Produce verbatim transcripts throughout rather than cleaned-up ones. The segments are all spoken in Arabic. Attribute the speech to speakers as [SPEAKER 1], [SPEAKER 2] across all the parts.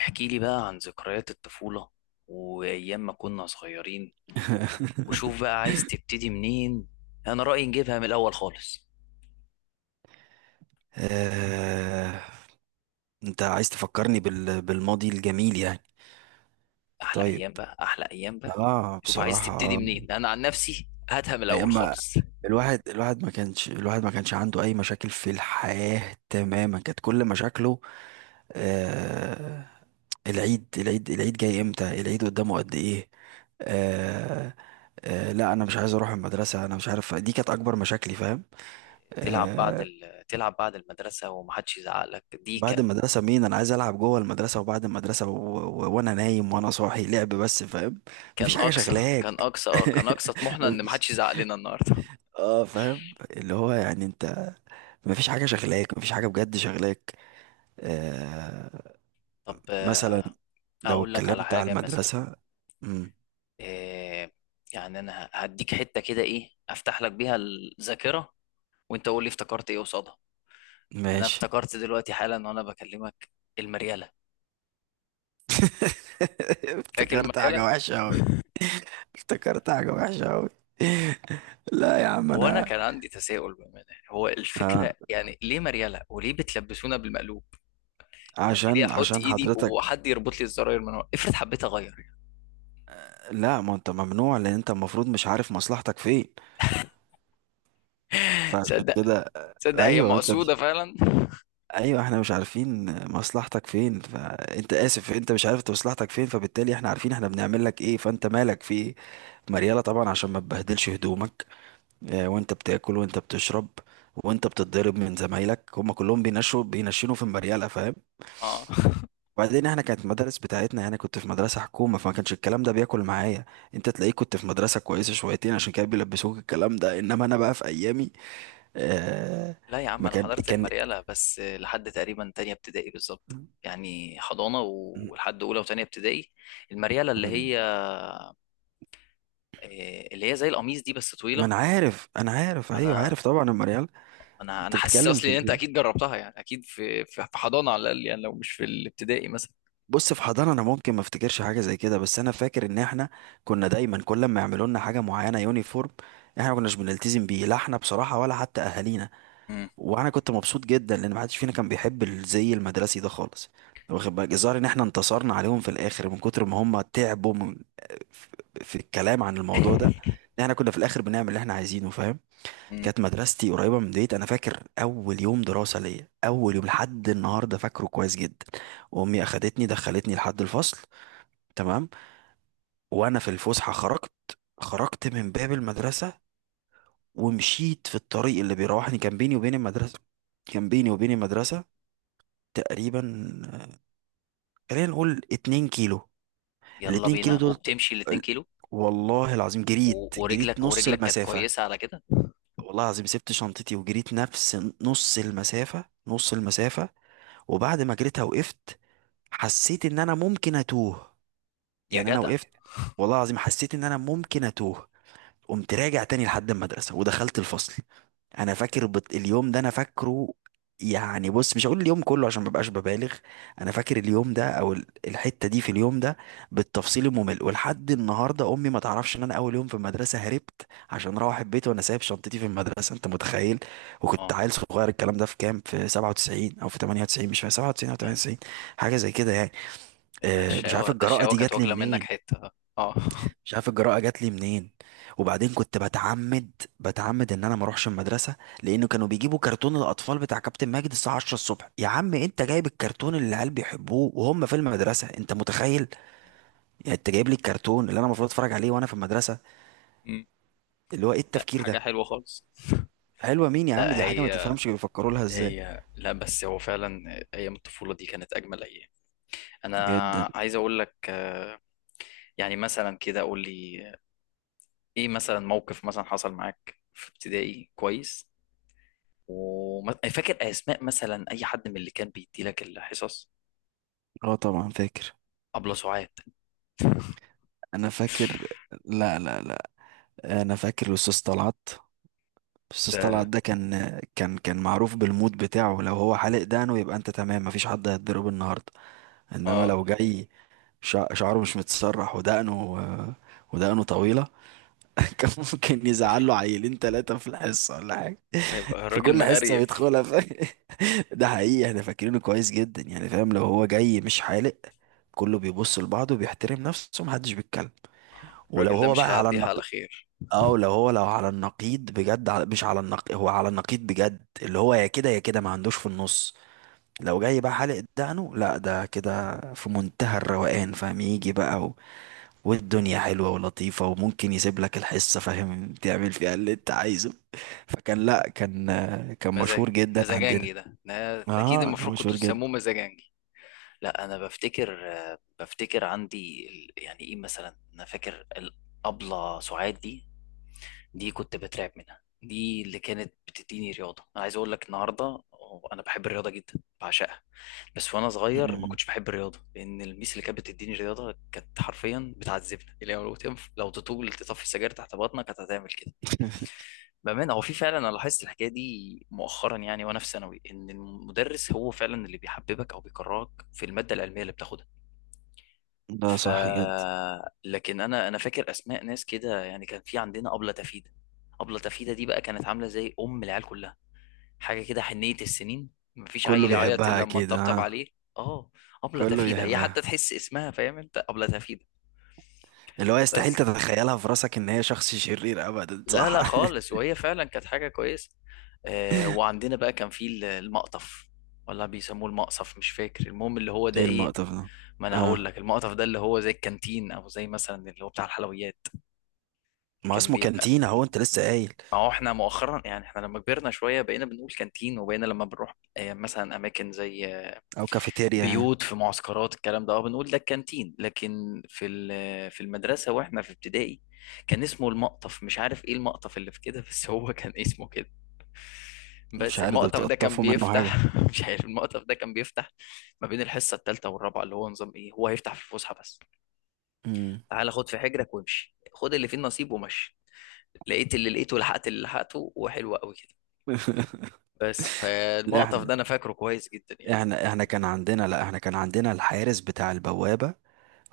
[SPEAKER 1] احكي لي بقى عن ذكريات الطفولة وأيام ما كنا صغيرين، وشوف بقى عايز تبتدي منين. أنا رأيي نجيبها من الأول خالص.
[SPEAKER 2] آه... انت عايز تفكرني بال... بالماضي الجميل يعني.
[SPEAKER 1] أحلى
[SPEAKER 2] طيب،
[SPEAKER 1] أيام بقى، أحلى أيام بقى.
[SPEAKER 2] اه
[SPEAKER 1] شوف عايز
[SPEAKER 2] بصراحة
[SPEAKER 1] تبتدي
[SPEAKER 2] آه.
[SPEAKER 1] منين، أنا عن نفسي هاتها من
[SPEAKER 2] ايام
[SPEAKER 1] الأول
[SPEAKER 2] ما
[SPEAKER 1] خالص.
[SPEAKER 2] الواحد الواحد ما كانش الواحد ما كانش عنده اي مشاكل في الحياة تماما. كانت كل مشاكله آه... العيد، العيد العيد جاي امتى، العيد قدامه قد ايه. آه... آه... لا انا مش عايز اروح المدرسة، انا مش عارف، دي كانت اكبر مشاكلي فاهم.
[SPEAKER 1] تلعب بعد
[SPEAKER 2] آه،
[SPEAKER 1] ال... تلعب بعد المدرسة ومحدش يزعق لك، دي
[SPEAKER 2] بعد
[SPEAKER 1] كان
[SPEAKER 2] المدرسة مين؟ أنا عايز ألعب جوه المدرسة وبعد المدرسة و... و... وأنا نايم وأنا صاحي لعب بس فاهم.
[SPEAKER 1] كان
[SPEAKER 2] مفيش حاجة
[SPEAKER 1] أقصى كان
[SPEAKER 2] شغلاك.
[SPEAKER 1] أقصى آه، كان أقصى طموحنا إن
[SPEAKER 2] مفيش.
[SPEAKER 1] محدش يزعق لنا النهاردة.
[SPEAKER 2] اه فاهم، اللي هو يعني أنت مفيش حاجة شغلاك، مفيش حاجة بجد شغلاك. آه...
[SPEAKER 1] طب آه،
[SPEAKER 2] مثلا لو
[SPEAKER 1] أقول لك على
[SPEAKER 2] اتكلمت على
[SPEAKER 1] حاجة مثلا.
[SPEAKER 2] المدرسة. مم.
[SPEAKER 1] آه، يعني أنا هديك حتة كده إيه أفتح لك بيها الذاكرة، وانت قول لي افتكرت ايه قصادها. انا
[SPEAKER 2] ماشي.
[SPEAKER 1] افتكرت دلوقتي حالا وانا بكلمك، المريالة. فاكر
[SPEAKER 2] افتكرت حاجة
[SPEAKER 1] المريالة؟
[SPEAKER 2] وحشة أوي، افتكرت حاجة وحشة أوي لا يا عم
[SPEAKER 1] هو انا
[SPEAKER 2] أنا
[SPEAKER 1] كان عندي تساؤل بامانه، يعني هو
[SPEAKER 2] آه.
[SPEAKER 1] الفكره يعني ليه مريالة وليه بتلبسونا بالمقلوب؟ يعني ليه
[SPEAKER 2] عشان
[SPEAKER 1] احط
[SPEAKER 2] عشان
[SPEAKER 1] ايدي
[SPEAKER 2] حضرتك،
[SPEAKER 1] وحد يربط لي الزراير من ورا؟ افرض حبيت اغير يعني.
[SPEAKER 2] لا، ما انت ممنوع لان انت المفروض مش عارف مصلحتك فين، فعشان
[SPEAKER 1] تصدق،
[SPEAKER 2] كده.
[SPEAKER 1] تصدق هي
[SPEAKER 2] ايوه انت مش
[SPEAKER 1] مقصوده فعلا؟
[SPEAKER 2] ايوه احنا مش عارفين مصلحتك فين، فانت اسف انت مش عارف انت مصلحتك فين، فبالتالي احنا عارفين احنا بنعمل لك ايه، فانت مالك في ايه. مريالة طبعا عشان ما تبهدلش هدومك، آه، وانت بتاكل وانت بتشرب وانت بتتضرب من زمايلك، هم كلهم بينشوا بينشنوا في المريالة فاهم.
[SPEAKER 1] اه.
[SPEAKER 2] وبعدين احنا كانت المدارس بتاعتنا، انا كنت في مدرسة حكومة، فما كانش الكلام ده بياكل معايا. انت تلاقيك كنت في مدرسة كويسة شويتين عشان كده بيلبسوك الكلام ده، انما انا بقى في ايامي آه.
[SPEAKER 1] لا يا عم
[SPEAKER 2] ما
[SPEAKER 1] انا
[SPEAKER 2] كان
[SPEAKER 1] حضرت
[SPEAKER 2] كان
[SPEAKER 1] المريالة بس لحد تقريبا تانية ابتدائي بالظبط، يعني حضانة ولحد أولى وتانية ابتدائي. المريالة اللي هي آه، اللي هي زي القميص دي بس
[SPEAKER 2] ما
[SPEAKER 1] طويلة.
[SPEAKER 2] انا عارف، انا عارف، ايوه
[SPEAKER 1] أنا
[SPEAKER 2] عارف طبعا يا مريال.
[SPEAKER 1] انا انا
[SPEAKER 2] انت
[SPEAKER 1] حاسس
[SPEAKER 2] بتتكلم في
[SPEAKER 1] اصلي ان انت
[SPEAKER 2] ال-
[SPEAKER 1] اكيد جربتها، يعني اكيد في في في حضانه على الاقل، يعني لو مش في الابتدائي مثلا.
[SPEAKER 2] بص، في حضانة انا ممكن ما افتكرش حاجة زي كده، بس انا فاكر ان احنا كنا دايما كل ما يعملوا لنا حاجة معينة، يونيفورم، احنا ما كناش بنلتزم بيه، لا احنا بصراحة ولا حتى اهالينا.
[SPEAKER 1] مم.
[SPEAKER 2] وانا كنت مبسوط جدا لان محدش فينا كان بيحب الزي المدرسي ده خالص. واخد بالك، الظاهر ان احنا انتصرنا عليهم في الاخر من كتر ما هم تعبوا من في الكلام عن الموضوع ده، إن احنا كنا في الاخر بنعمل اللي احنا عايزينه فاهم.
[SPEAKER 1] مم.
[SPEAKER 2] كانت مدرستي قريبه من ديت، انا فاكر اول يوم دراسه ليا، اول يوم لحد النهارده فاكره كويس جدا. وامي اخدتني دخلتني لحد الفصل، تمام، وانا في الفسحه خرجت، خرجت من باب المدرسه ومشيت في الطريق اللي بيروحني. كان بيني وبين المدرسه كان بيني وبين المدرسه تقريبا، خلينا نقول اتنين كيلو.
[SPEAKER 1] يلا
[SPEAKER 2] الاتنين كيلو
[SPEAKER 1] بينا
[SPEAKER 2] دول
[SPEAKER 1] وبتمشي الاتنين
[SPEAKER 2] ال-
[SPEAKER 1] كيلو
[SPEAKER 2] والله العظيم جريت
[SPEAKER 1] و-
[SPEAKER 2] جريت
[SPEAKER 1] ورجلك
[SPEAKER 2] نص
[SPEAKER 1] ورجلك كانت
[SPEAKER 2] المسافة.
[SPEAKER 1] كويسه على كده؟
[SPEAKER 2] والله العظيم سبت شنطتي وجريت نفس نص المسافة، نص المسافة وبعد ما جريتها وقفت. حسيت ان انا ممكن اتوه.
[SPEAKER 1] يا
[SPEAKER 2] يعني انا
[SPEAKER 1] جدع.
[SPEAKER 2] وقفت، والله العظيم حسيت ان انا ممكن اتوه. قمت راجع تاني لحد المدرسة ودخلت الفصل. انا فاكر بت... اليوم ده، انا فاكره. يعني بص، مش هقول اليوم كله عشان مبقاش ببالغ، انا فاكر اليوم ده او ال- الحتة دي في اليوم ده بالتفصيل الممل. ولحد النهاردة امي ما تعرفش ان انا اول يوم في المدرسة هربت عشان اروح البيت وانا سايب شنطتي في المدرسة انت متخيل. وكنت
[SPEAKER 1] اه،
[SPEAKER 2] عيل صغير، الكلام ده في كام، في سبعة وتسعين او في تمانية وتسعين، مش فاكر 97 او
[SPEAKER 1] تمام.
[SPEAKER 2] 98 حاجة زي كده يعني.
[SPEAKER 1] ده
[SPEAKER 2] أه مش عارف
[SPEAKER 1] الشقاوه، ده
[SPEAKER 2] الجراءة
[SPEAKER 1] الشقاوه
[SPEAKER 2] دي
[SPEAKER 1] كانت
[SPEAKER 2] جات لي
[SPEAKER 1] واكله منك
[SPEAKER 2] منين،
[SPEAKER 1] حته. اه.
[SPEAKER 2] مش عارف الجراءه جات لي منين وبعدين كنت بتعمد بتعمد ان انا ما اروحش المدرسه، لانه كانوا بيجيبوا كرتون الاطفال بتاع كابتن ماجد الساعه عشرة الصبح. يا عم انت جايب الكرتون اللي العيال بيحبوه وهم في المدرسه، انت متخيل؟ يعني انت جايب لي الكرتون اللي انا المفروض اتفرج عليه وانا في المدرسه.
[SPEAKER 1] مم.
[SPEAKER 2] اللي هو ايه
[SPEAKER 1] لا،
[SPEAKER 2] التفكير
[SPEAKER 1] حاجه
[SPEAKER 2] ده.
[SPEAKER 1] حلوه خالص.
[SPEAKER 2] حلوه مين يا عم،
[SPEAKER 1] لا
[SPEAKER 2] دي حاجه ما
[SPEAKER 1] هي،
[SPEAKER 2] تفهمش بيفكروا لها ازاي.
[SPEAKER 1] هي لا بس هو فعلا ايام الطفوله دي كانت اجمل ايام. انا
[SPEAKER 2] جدا.
[SPEAKER 1] عايز اقول لك آه، يعني مثلا كده قول لي ايه مثلا موقف مثلا حصل معاك في ابتدائي كويس، وفاكر اسماء مثلا اي حد من اللي كان بيدي لك الحصص؟
[SPEAKER 2] اه طبعا فاكر.
[SPEAKER 1] ابله سعاد؟
[SPEAKER 2] انا فاكر، لا لا لا، انا فاكر الاستاذ طلعت. بس طلعت
[SPEAKER 1] ده
[SPEAKER 2] ده كان، كان كان معروف بالمود بتاعه، لو هو حالق دقنه يبقى انت تمام مفيش حد هيتضرب النهارده. انما
[SPEAKER 1] اه،
[SPEAKER 2] لو جاي شع- شعره مش متسرح ودقنه، ودقنه طويله، كان ممكن
[SPEAKER 1] يبقى
[SPEAKER 2] يزعل له
[SPEAKER 1] فيه.
[SPEAKER 2] عيلين ثلاثه في الحصه ولا حاجه،
[SPEAKER 1] اه يبقى
[SPEAKER 2] في
[SPEAKER 1] الراجل
[SPEAKER 2] كل حصه
[SPEAKER 1] مقريف.
[SPEAKER 2] بيدخلها ف... ده حقيقي احنا فاكرينه كويس جدا يعني فاهم. لو هو جاي مش حالق كله بيبص لبعضه، بيحترم نفسه محدش بيتكلم.
[SPEAKER 1] آه،
[SPEAKER 2] ولو
[SPEAKER 1] الراجل ده
[SPEAKER 2] هو
[SPEAKER 1] مش
[SPEAKER 2] بقى على
[SPEAKER 1] هيعديها على
[SPEAKER 2] النقيض،
[SPEAKER 1] خير.
[SPEAKER 2] اه لو هو لو على النقيض بجد على مش على النقيض هو على النقيض بجد، اللي هو يا كده يا كده، ما عندوش في النص. لو جاي بقى حالق دقنه، لا ده كده في منتهى الروقان فاهم، يجي بقى و... والدنيا حلوة ولطيفة وممكن يسيب لك الحصة فاهم، تعمل فيها اللي انت عايزه. فكان لا كان كان
[SPEAKER 1] مزاج،
[SPEAKER 2] مشهور جدا عندنا.
[SPEAKER 1] مزاجنجي ده، ده اكيد
[SPEAKER 2] اه كان
[SPEAKER 1] المفروض كنتوا
[SPEAKER 2] مشهور
[SPEAKER 1] تسموه
[SPEAKER 2] جدا.
[SPEAKER 1] مزاجنجي. لا انا بفتكر، آه، بفتكر عندي ال- يعني ايه مثلا. انا فاكر الابله سعاد دي، دي كنت بترعب منها، دي اللي كانت بتديني رياضه. انا عايز اقول لك النهارده، انا بحب الرياضه جدا، بعشقها. بس وانا صغير ما
[SPEAKER 2] مم.
[SPEAKER 1] كنتش بحب الرياضه لان الميس اللي كانت بتديني رياضه كانت حرفيا بتعذبنا. اللي هو لو تنف... لو تطول تطفي السجاير تحت بطنك كانت هتعمل كده. بأمانة هو في فعلا، أنا لاحظت الحكاية دي مؤخرا يعني وأنا في ثانوي، إن المدرس هو فعلا اللي بيحببك أو بيكرهك في المادة العلمية اللي بتاخدها.
[SPEAKER 2] ده
[SPEAKER 1] ف
[SPEAKER 2] صح جدا.
[SPEAKER 1] لكن انا انا فاكر اسماء ناس كده، يعني كان في عندنا ابله تفيده. ابله تفيده دي بقى كانت عامله زي ام العيال كلها، حاجه كده حنيه السنين، مفيش
[SPEAKER 2] كله
[SPEAKER 1] عيل يعيط
[SPEAKER 2] بيحبها
[SPEAKER 1] الا لما
[SPEAKER 2] اكيد
[SPEAKER 1] تطبطب
[SPEAKER 2] اه.
[SPEAKER 1] عليه. اه. ابله
[SPEAKER 2] كله
[SPEAKER 1] تفيده هي
[SPEAKER 2] بيحبها،
[SPEAKER 1] حتى تحس اسمها، فاهم انت؟ ابله تفيده.
[SPEAKER 2] اللي هو يستحيل
[SPEAKER 1] بس
[SPEAKER 2] تتخيلها في راسك ان هي شخص شرير ابدا،
[SPEAKER 1] لا
[SPEAKER 2] صح.
[SPEAKER 1] لا خالص، وهي فعلا كانت حاجه كويسه. آه، وعندنا بقى كان في ال- المقطف، ولا بيسموه المقصف؟ مش فاكر. المهم اللي هو ده
[SPEAKER 2] ايه
[SPEAKER 1] ايه.
[SPEAKER 2] المقطف ده؟
[SPEAKER 1] ما انا هقول
[SPEAKER 2] اه،
[SPEAKER 1] لك، المقطف ده اللي هو زي الكانتين، او زي مثلا اللي هو بتاع الحلويات.
[SPEAKER 2] ما هو
[SPEAKER 1] كان
[SPEAKER 2] اسمه
[SPEAKER 1] بيبقى،
[SPEAKER 2] كانتين اهو، انت لسه قايل،
[SPEAKER 1] ما هو احنا مؤخرا يعني احنا لما كبرنا شوية بقينا بنقول كانتين، وبقينا لما بنروح آه، مثلا أماكن زي آه،
[SPEAKER 2] او كافيتيريا يعني.
[SPEAKER 1] بيوت في معسكرات الكلام ده اه بنقول ده الكانتين. لكن في ال- في المدرسة واحنا في ابتدائي كان اسمه المقطف. مش عارف ايه المقطف اللي في كده، بس هو كان اسمه كده.
[SPEAKER 2] مش
[SPEAKER 1] بس
[SPEAKER 2] عارف، ده
[SPEAKER 1] المقطف ده كان
[SPEAKER 2] بتقطفوا منه حاجه؟
[SPEAKER 1] بيفتح مش عارف المقطف ده كان بيفتح ما بين الحصه التالته والرابعه. اللي هو نظام ايه، هو هيفتح في الفسحة بس.
[SPEAKER 2] امم.
[SPEAKER 1] تعالى خد في حجرك وامشي، خد اللي فيه النصيب ومشي. لقيت اللي لقيته، لحقت اللي لحقته، وحلو قوي كده. بس
[SPEAKER 2] لا
[SPEAKER 1] فالمقطف
[SPEAKER 2] احنا
[SPEAKER 1] ده انا فاكره كويس جدا يعني.
[SPEAKER 2] احنا احنا كان عندنا لا احنا كان عندنا الحارس بتاع البوابه،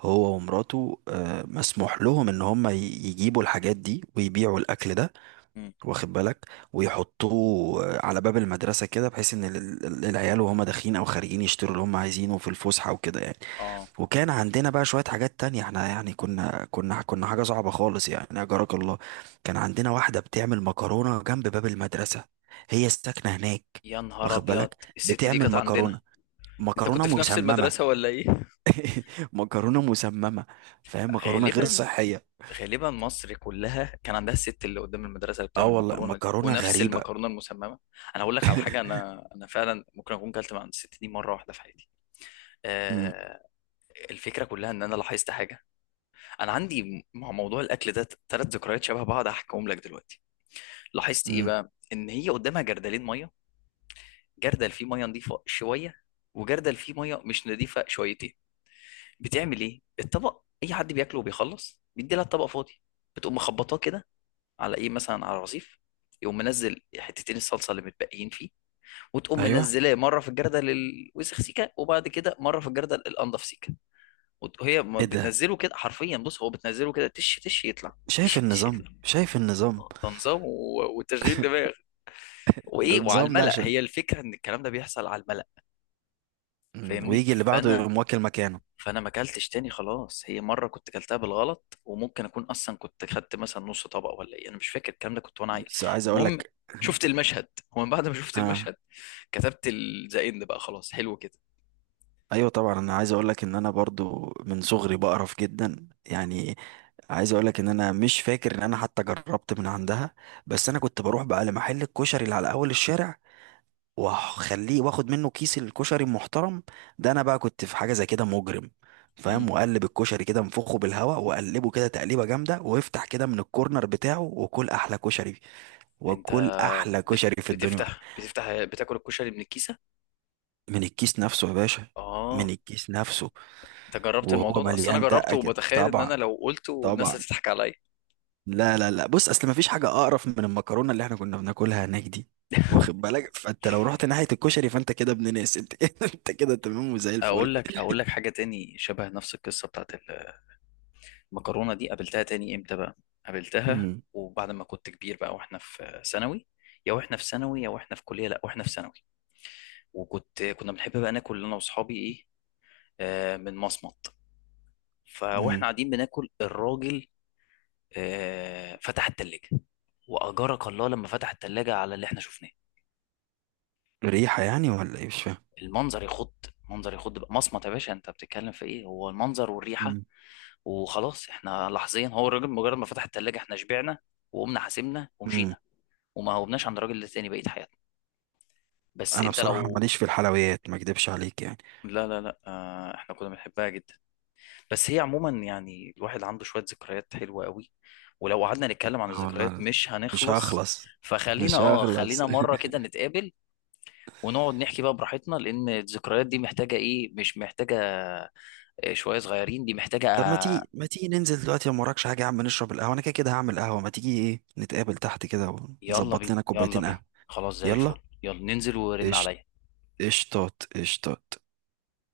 [SPEAKER 2] هو ومراته، آه، مسموح لهم ان هم ي- يجيبوا الحاجات دي ويبيعوا الاكل ده.
[SPEAKER 1] مم.
[SPEAKER 2] واخد بالك، ويحطوه على باب المدرسة كده بحيث ان ال- ال- العيال وهم داخلين او خارجين يشتروا اللي هم عايزينه في الفسحة وكده يعني.
[SPEAKER 1] اه،
[SPEAKER 2] وكان عندنا بقى شوية حاجات تانية، احنا يعني كنا كنا كنا حاجة صعبة خالص يعني أجرك الله. كان عندنا واحدة بتعمل مكرونة جنب باب المدرسة، هي ساكنة هناك،
[SPEAKER 1] يا نهار
[SPEAKER 2] واخد
[SPEAKER 1] ابيض.
[SPEAKER 2] بالك،
[SPEAKER 1] الست دي
[SPEAKER 2] بتعمل
[SPEAKER 1] كانت عندنا؟
[SPEAKER 2] مكرونة،
[SPEAKER 1] انت كنت
[SPEAKER 2] مكرونة
[SPEAKER 1] في نفس
[SPEAKER 2] مسممة.
[SPEAKER 1] المدرسه ولا ايه؟
[SPEAKER 2] مكرونة مسممة، فاهم، مكرونة غير
[SPEAKER 1] غالبا،
[SPEAKER 2] صحية.
[SPEAKER 1] غالبا مصر كلها كان عندها الست اللي قدام المدرسه اللي
[SPEAKER 2] اه
[SPEAKER 1] بتعمل
[SPEAKER 2] والله
[SPEAKER 1] مكرونه دي،
[SPEAKER 2] مكرونة
[SPEAKER 1] ونفس
[SPEAKER 2] غريبة.
[SPEAKER 1] المكرونه المسممه. انا هقول لك على حاجه، انا انا فعلا ممكن اكون كلت من عند الست دي مره واحده في حياتي.
[SPEAKER 2] امم.
[SPEAKER 1] آه. الفكره كلها ان انا لاحظت حاجه. انا عندي مع موضوع الاكل ده تلات ذكريات شبه بعض، هحكيهم لك دلوقتي. لاحظت ايه
[SPEAKER 2] امم.
[SPEAKER 1] بقى؟ ان هي قدامها جردلين ميه: جردل فيه ميه نظيفه شويه، وجردل فيه ميه مش نظيفه شويتين. بتعمل ايه؟ الطبق اي حد بياكله وبيخلص بيدي لها الطبق فاضي، بتقوم مخبطاه كده على ايه مثلا، على الرصيف، يقوم منزل حتتين الصلصه اللي متبقيين فيه، وتقوم
[SPEAKER 2] ايوه.
[SPEAKER 1] منزلاه مره في الجردل الوسخ سيكه، وبعد كده مره في الجردل الانضف سيكه. وت- وهي ما
[SPEAKER 2] ايه ده،
[SPEAKER 1] بتنزله كده حرفيا، بص هو بتنزله كده تش تش يطلع، تش
[SPEAKER 2] شايف
[SPEAKER 1] تش
[SPEAKER 2] النظام،
[SPEAKER 1] يطلع.
[SPEAKER 2] شايف النظام.
[SPEAKER 1] آه، ده نظام و- وتشغيل دماغ.
[SPEAKER 2] ده
[SPEAKER 1] وايه، وعلى
[SPEAKER 2] النظام ده
[SPEAKER 1] الملأ،
[SPEAKER 2] عشان،
[SPEAKER 1] هي الفكره ان الكلام ده بيحصل على الملأ.
[SPEAKER 2] مم،
[SPEAKER 1] فاهمني؟
[SPEAKER 2] ويجي اللي بعده
[SPEAKER 1] فانا
[SPEAKER 2] يقوم واكل مكانه.
[SPEAKER 1] فانا ما اكلتش تاني خلاص. هي مره كنت اكلتها بالغلط، وممكن اكون اصلا كنت خدت مثلا نص طبق ولا ايه، انا مش فاكر الكلام ده، كنت وانا عيل.
[SPEAKER 2] بس عايز اقول
[SPEAKER 1] المهم
[SPEAKER 2] لك.
[SPEAKER 1] شفت المشهد، ومن بعد ما شفت
[SPEAKER 2] آه.
[SPEAKER 1] المشهد كتبت ال- ذا اند بقى، خلاص حلو كده.
[SPEAKER 2] ايوه طبعا انا عايز اقول لك ان انا برضو من صغري بقرف جدا يعني. عايز اقول لك ان انا مش فاكر ان انا حتى جربت من عندها. بس انا كنت بروح بقى لمحل الكشري اللي على اول الشارع، واخليه واخد منه كيس الكشري المحترم. ده انا بقى كنت في حاجه زي كده مجرم، فاهم،
[SPEAKER 1] مم.
[SPEAKER 2] وقلب الكشري كده انفخه بالهواء وقلبه كده تقليبه جامده وافتح كده من الكورنر بتاعه وكل احلى كشري.
[SPEAKER 1] انت
[SPEAKER 2] وكل احلى
[SPEAKER 1] بت-
[SPEAKER 2] كشري في الدنيا.
[SPEAKER 1] بتفتح بتفتح بتاكل الكشري من الكيسه؟
[SPEAKER 2] من الكيس نفسه يا باشا، من
[SPEAKER 1] اه.
[SPEAKER 2] الكيس نفسه.
[SPEAKER 1] انت جربت
[SPEAKER 2] وهو
[SPEAKER 1] الموضوع ده؟ اصل انا
[SPEAKER 2] مليان دقه
[SPEAKER 1] جربته،
[SPEAKER 2] كده
[SPEAKER 1] وبتخيل ان
[SPEAKER 2] طبعا.
[SPEAKER 1] انا لو قلته الناس
[SPEAKER 2] طبعا.
[SPEAKER 1] هتضحك عليا.
[SPEAKER 2] لا لا لا، بص اصل مفيش حاجه اقرف من المكرونه اللي احنا كنا بناكلها هناك دي، واخد بالك، فانت لو رحت ناحيه الكشري فانت كده ابن ناس، انت كده انت كده تمام وزي الفل.
[SPEAKER 1] اقول لك اقول لك حاجه تاني شبه نفس القصه بتاعت المكرونه دي. قابلتها تاني امتى بقى؟ قابلتها
[SPEAKER 2] امم.
[SPEAKER 1] وبعد ما كنت كبير بقى واحنا في ثانوي. يا واحنا في ثانوي يا واحنا في كليه لا واحنا في ثانوي وكنت، كنا بنحب بقى ناكل انا واصحابي ايه، آه من مصمت. فواحنا
[SPEAKER 2] امم.
[SPEAKER 1] قاعدين بناكل، الراجل آه فتح التلاجه، واجرك الله لما فتح التلاجه على اللي احنا شفناه.
[SPEAKER 2] ريحة يعني ولا ايه مش فاهم؟
[SPEAKER 1] المنظر يخض، منظر يخض بقى. مصمت يا باشا، انت بتتكلم في ايه؟ هو المنظر والريحه.
[SPEAKER 2] امم.
[SPEAKER 1] وخلاص احنا لحظيا، هو الراجل مجرد ما فتح التلاجه احنا شبعنا وقمنا حاسبنا
[SPEAKER 2] امم.
[SPEAKER 1] ومشينا، وما هوبناش عند الراجل التاني بقية حياتنا. بس
[SPEAKER 2] انا
[SPEAKER 1] انت
[SPEAKER 2] بصراحة
[SPEAKER 1] لو،
[SPEAKER 2] ماليش في الحلويات ما اكدبش عليك يعني.
[SPEAKER 1] لا لا لا، آه احنا كنا بنحبها جدا. بس هي عموما يعني الواحد عنده شوية ذكريات حلوة قوي، ولو قعدنا نتكلم عن
[SPEAKER 2] اه
[SPEAKER 1] الذكريات
[SPEAKER 2] والله،
[SPEAKER 1] مش
[SPEAKER 2] مش
[SPEAKER 1] هنخلص.
[SPEAKER 2] هخلص
[SPEAKER 1] فخلينا
[SPEAKER 2] مش
[SPEAKER 1] اه،
[SPEAKER 2] هخلص.
[SPEAKER 1] خلينا مرة كده نتقابل ونقعد نحكي بقى براحتنا، لأن الذكريات دي محتاجة ايه، مش محتاجة آه، شوية صغيرين، دي محتاجة
[SPEAKER 2] طب ما
[SPEAKER 1] آه.
[SPEAKER 2] تيجي، ما تيجي ننزل دلوقتي لو مراكش حاجة يا عم نشرب القهوة، انا كده كده هعمل قهوة، ما تيجي ايه نتقابل تحت كده
[SPEAKER 1] يلا
[SPEAKER 2] ونظبط
[SPEAKER 1] بينا،
[SPEAKER 2] لنا
[SPEAKER 1] يلا
[SPEAKER 2] كوبايتين
[SPEAKER 1] بينا.
[SPEAKER 2] قهوة.
[SPEAKER 1] خلاص زي الفل،
[SPEAKER 2] يلا.
[SPEAKER 1] يلا ننزل ورن
[SPEAKER 2] قشط-
[SPEAKER 1] عليا.
[SPEAKER 2] قشطات، قشطات.